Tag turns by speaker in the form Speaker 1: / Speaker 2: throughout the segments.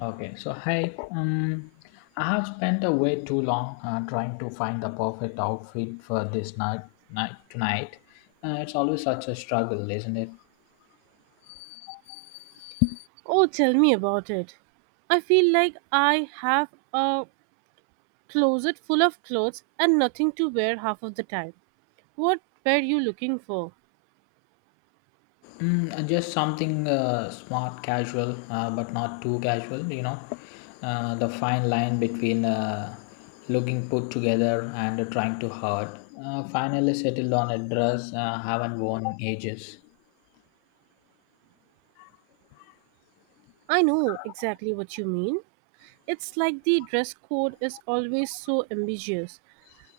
Speaker 1: Okay, so hi. I have spent a way too long trying to find the perfect outfit for this night tonight. It's always such a struggle, isn't it?
Speaker 2: Oh, tell me about it. I feel like I have a closet full of clothes and nothing to wear half of the time. What were you looking for?
Speaker 1: And just something smart, casual, but not too casual. You know, the fine line between looking put together and trying too hard. Finally settled on a dress I haven't worn in ages.
Speaker 2: I know exactly what you mean. It's like the dress code is always so ambiguous.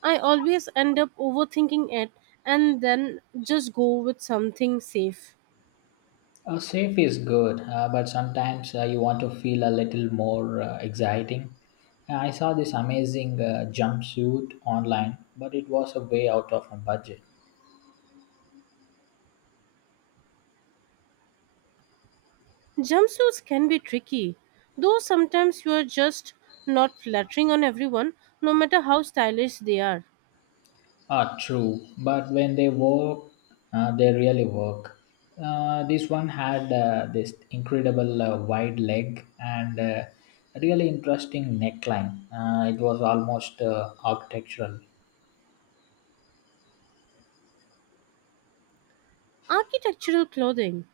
Speaker 2: I always end up overthinking it and then just go with something safe.
Speaker 1: Safe is good, but sometimes you want to feel a little more exciting. I saw this amazing jumpsuit online, but it was a way out of my budget.
Speaker 2: Jumpsuits can be tricky, though sometimes you are just not flattering on everyone, no matter how stylish they are.
Speaker 1: Ah, true. But when they work, they really work. This one had this incredible wide leg and a really interesting neckline. It was almost architectural.
Speaker 2: Architectural clothing.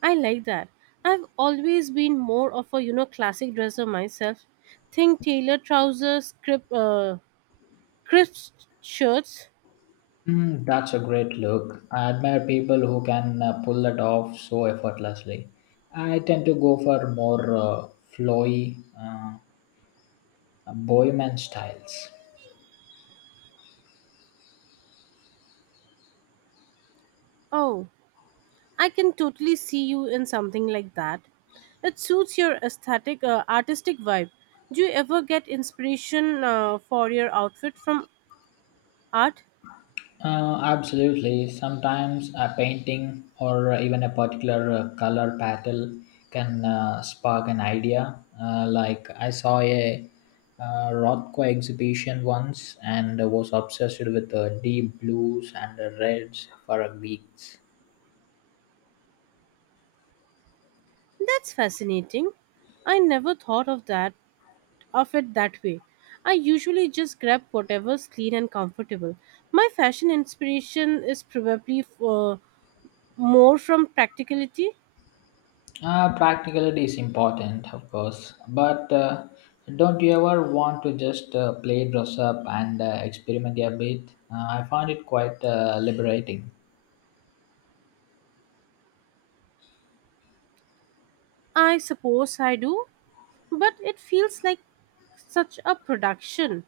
Speaker 2: I like that. I've always been more of a classic dresser myself. Think tailored trousers, crisp shirts.
Speaker 1: That's a great look. I admire people who can pull that off so effortlessly. I tend to go for more flowy, bohemian styles.
Speaker 2: Oh, I can totally see you in something like that. It suits your aesthetic, artistic vibe. Do you ever get inspiration for your outfit from art?
Speaker 1: Absolutely. Sometimes a painting or even a particular color pattern can spark an idea. Like I saw a Rothko exhibition once and was obsessed with deep blues and reds for weeks.
Speaker 2: That's fascinating. I never thought of it that way. I usually just grab whatever's clean and comfortable. My fashion inspiration is probably more from practicality.
Speaker 1: Practicality is important, of course, but don't you ever want to just play dress up and experiment a bit? I find it quite liberating.
Speaker 2: I suppose I do, but it feels like such a production.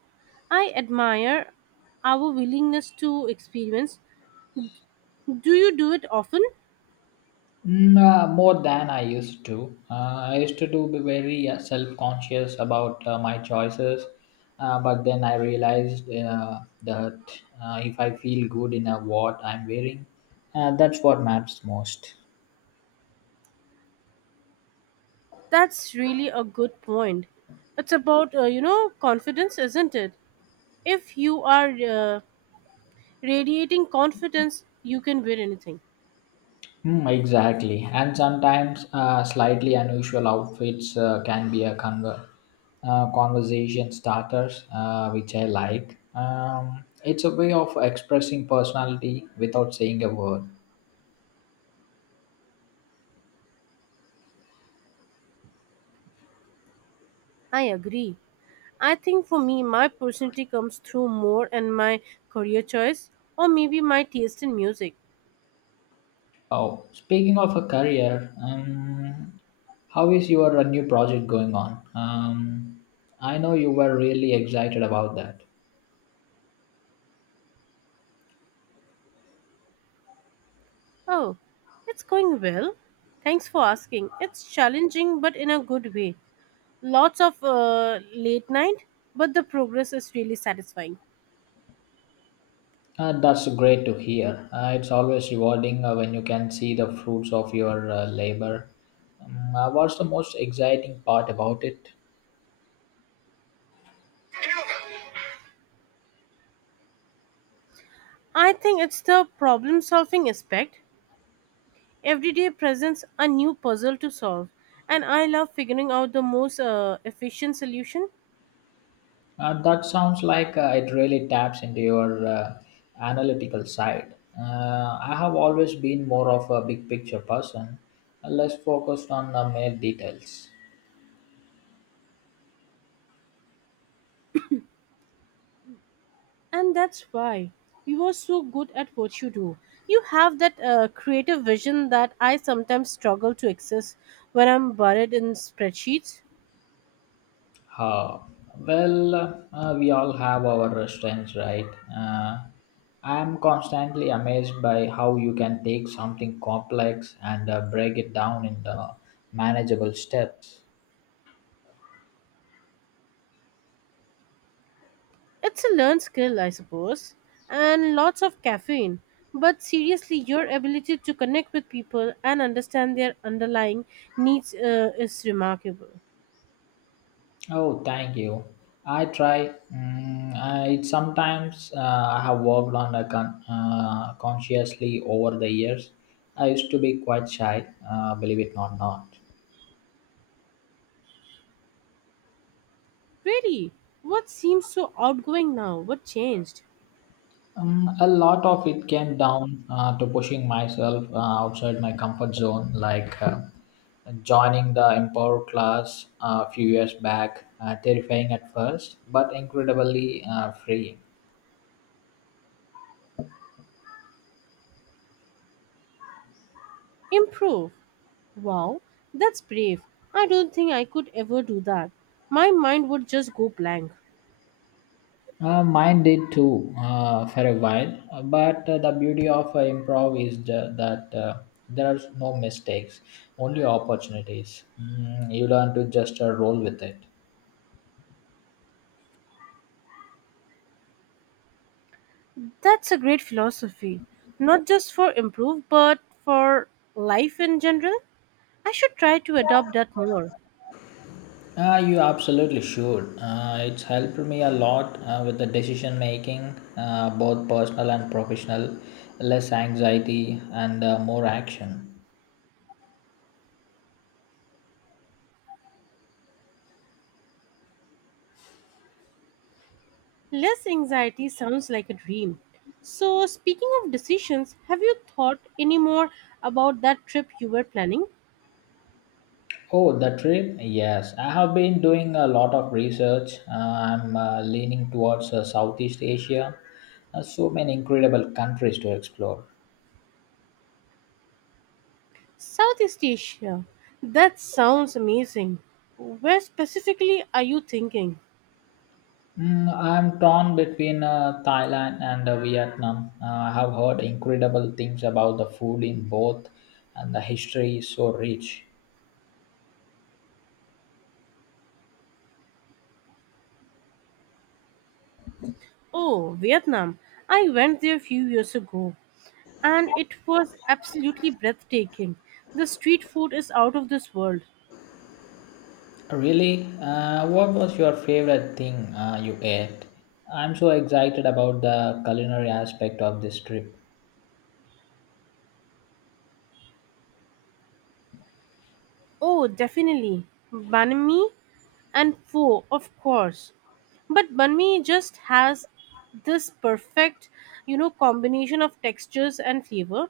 Speaker 2: I admire our willingness to experience. Do you do it often?
Speaker 1: More than I used to. I used to do be very self-conscious about my choices, but then I realized that if I feel good in what I'm wearing, that's what matters most.
Speaker 2: That's really a good point. It's about, confidence, isn't it? If you are radiating confidence, you can wear anything.
Speaker 1: Hmm, exactly, and sometimes slightly unusual outfits can be a conversation starters, which I like. It's a way of expressing personality without saying a word.
Speaker 2: I agree. I think for me, my personality comes through more and my career choice, or maybe my taste in music.
Speaker 1: Oh, speaking of a career, how is your new project going on? I know you were really excited about that.
Speaker 2: Oh, it's going well. Thanks for asking. It's challenging, but in a good way. Lots of late night, but the progress is really satisfying.
Speaker 1: That's great to hear. It's always rewarding when you can see the fruits of your labor. What's the most exciting part about it?
Speaker 2: I think it's the problem solving aspect. Every day presents a new puzzle to solve, and I love figuring out the most efficient solution.
Speaker 1: That sounds like it really taps into your analytical side. I have always been more of a big picture person, less focused on mere details.
Speaker 2: And that's why you are so good at what you do. You have that creative vision that I sometimes struggle to access when I'm buried in spreadsheets.
Speaker 1: Uh, well, we all have our strengths, right? Uh, I am constantly amazed by how you can take something complex and break it down into manageable steps.
Speaker 2: It's a learned skill, I suppose, and lots of caffeine. But seriously, your ability to connect with people and understand their underlying needs is remarkable.
Speaker 1: Oh, thank you. I try. It sometimes I have worked on a consciously over the years. I used to be quite shy, believe it or not.
Speaker 2: Really, what seems so outgoing now? What changed?
Speaker 1: A lot of it came down to pushing myself outside my comfort zone, like joining the Empower class a few years back. Terrifying at first, but incredibly freeing.
Speaker 2: Improve. Wow, that's brave. I don't think I could ever do that. My mind would just go blank.
Speaker 1: Mine did too for a while, but the beauty of improv is that there are no mistakes, only opportunities. You learn to just roll with it.
Speaker 2: That's a great philosophy, not just for improve, but for life in general. I should try to adopt that more.
Speaker 1: You absolutely should. It's helped me a lot with the decision making, both personal and professional, less anxiety and more action.
Speaker 2: Less anxiety sounds like a dream. So, speaking of decisions, have you thought any more about that trip you were planning?
Speaker 1: Oh, the trip? Yes, I have been doing a lot of research. I'm leaning towards Southeast Asia. So many incredible countries to explore.
Speaker 2: Southeast Asia. That sounds amazing. Where specifically are you thinking?
Speaker 1: I'm torn between Thailand and Vietnam. I have heard incredible things about the food in both, and the history is so rich.
Speaker 2: Oh, Vietnam. I went there a few years ago and it was absolutely breathtaking. The street food is out of this world.
Speaker 1: Really, what was your favorite thing you ate? I'm so excited about the culinary aspect of this trip.
Speaker 2: Oh, definitely. Banh mi and pho, of course. But banh mi just has this perfect, combination of textures and flavor.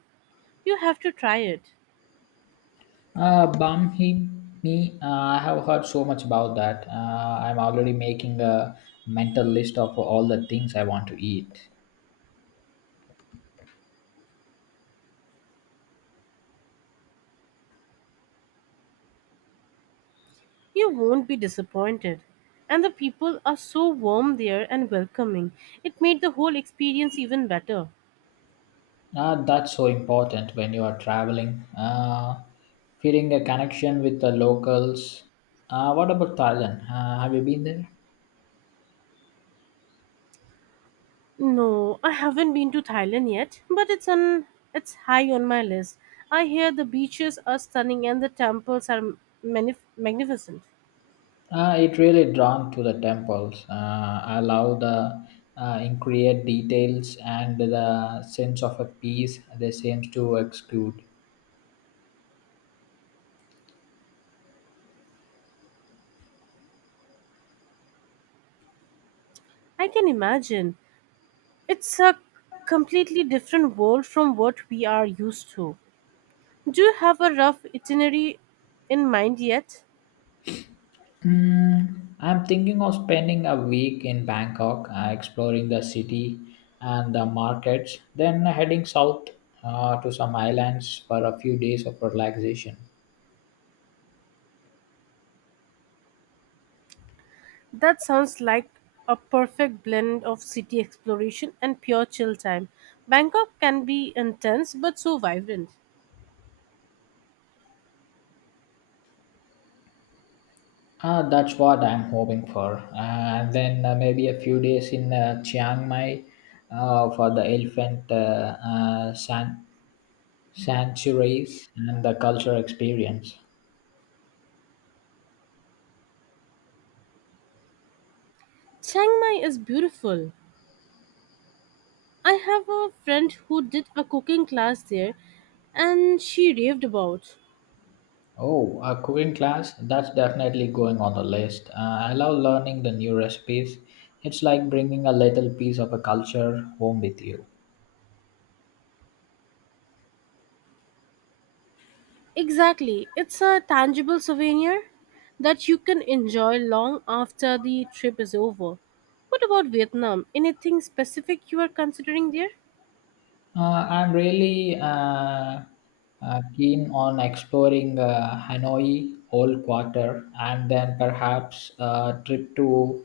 Speaker 2: You have to try it.
Speaker 1: Bam Hi Mi, I have heard so much about that. I'm already making a mental list of all the things I want to eat.
Speaker 2: You won't be disappointed. And the people are so warm there and welcoming. It made the whole experience even better.
Speaker 1: That's so important when you are traveling. Feeling a connection with the locals. What about Thailand? Have you been there?
Speaker 2: No, I haven't been to Thailand yet, but it's high on my list. I hear the beaches are stunning and the temples are magnificent.
Speaker 1: It really drawn to the temples. I love the intricate details and the sense of a peace they seems to exude.
Speaker 2: I can imagine. It's a completely different world from what we are used to. Do you have a rough itinerary in mind yet?
Speaker 1: I'm thinking of spending a week in Bangkok, exploring the city and the markets, then heading south to some islands for a few days of relaxation.
Speaker 2: That sounds like a perfect blend of city exploration and pure chill time. Bangkok can be intense but so vibrant.
Speaker 1: That's what I'm hoping for. And then maybe a few days in Chiang Mai for the elephant sanctuaries and the cultural experience.
Speaker 2: Chiang Mai is beautiful. I have a friend who did a cooking class there and she raved about.
Speaker 1: Oh, a cooking class? That's definitely going on the list. I love learning the new recipes. It's like bringing a little piece of a culture home with you.
Speaker 2: Exactly, it's a tangible souvenir that you can enjoy long after the trip is over. What about Vietnam? Anything specific you are considering there?
Speaker 1: I'm really keen on exploring Hanoi Old Quarter and then perhaps a trip to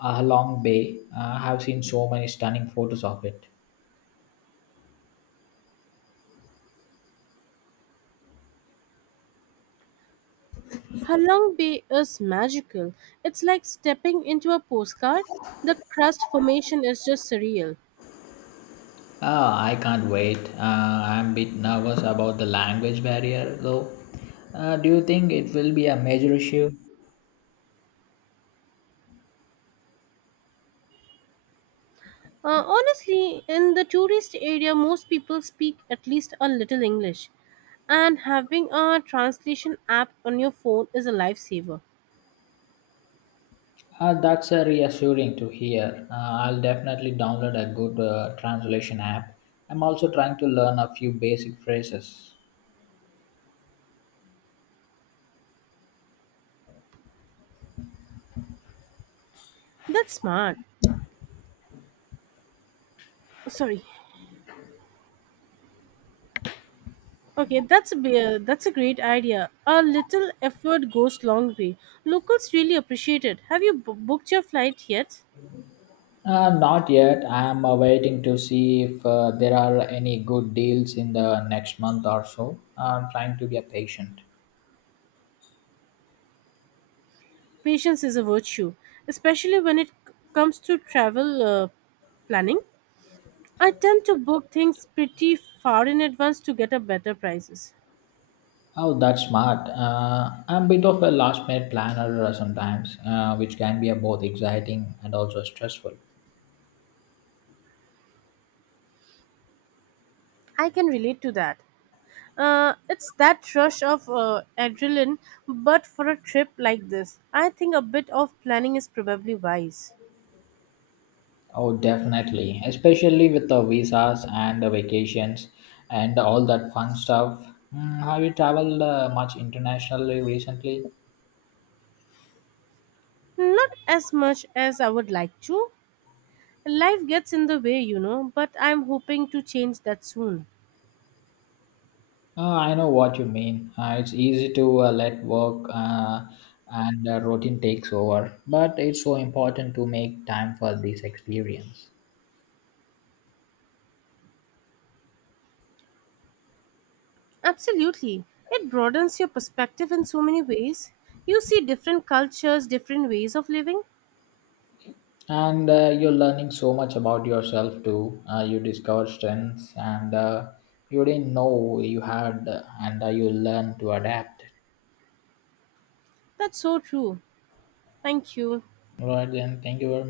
Speaker 1: Halong Bay. I have seen so many stunning photos of it.
Speaker 2: Halong Bay is magical. It's like stepping into a postcard. The crust formation is just surreal.
Speaker 1: Ah, I can't wait. I'm a bit nervous about the language barrier, though. Do you think it will be a major issue?
Speaker 2: Honestly, in the tourist area, most people speak at least a little English, and having a translation app on your phone is a lifesaver.
Speaker 1: That's reassuring to hear. I'll definitely download a good translation app. I'm also trying to learn a few basic phrases.
Speaker 2: That's smart. Sorry. Okay, that's a great idea. A little effort goes long way. Locals really appreciate it. Have you booked your flight yet?
Speaker 1: Not yet. I'm waiting to see if there are any good deals in the next month or so. Ah, I'm trying to be a patient.
Speaker 2: Patience is a virtue, especially when it comes to travel planning. I tend to book things pretty far in advance to get a better prices.
Speaker 1: Oh, that's smart. I'm a bit of a last minute planner sometimes, which can be both exciting and also stressful.
Speaker 2: I can relate to that. It's that rush of adrenaline, but for a trip like this, I think a bit of planning is probably wise.
Speaker 1: Oh, definitely, especially with the visas and the vacations and all that fun stuff. Have you traveled much internationally recently?
Speaker 2: Not as much as I would like to. Life gets in the way, you know, but I'm hoping to change that soon.
Speaker 1: I know what you mean. It's easy to let work and routine takes over, but it's so important to make time for this experience.
Speaker 2: Absolutely. It broadens your perspective in so many ways. You see different cultures, different ways of living.
Speaker 1: And you're learning so much about yourself too you discover strengths and you didn't know you had and you learn to adapt.
Speaker 2: That's so true. Thank you.
Speaker 1: All right then, thank you very much.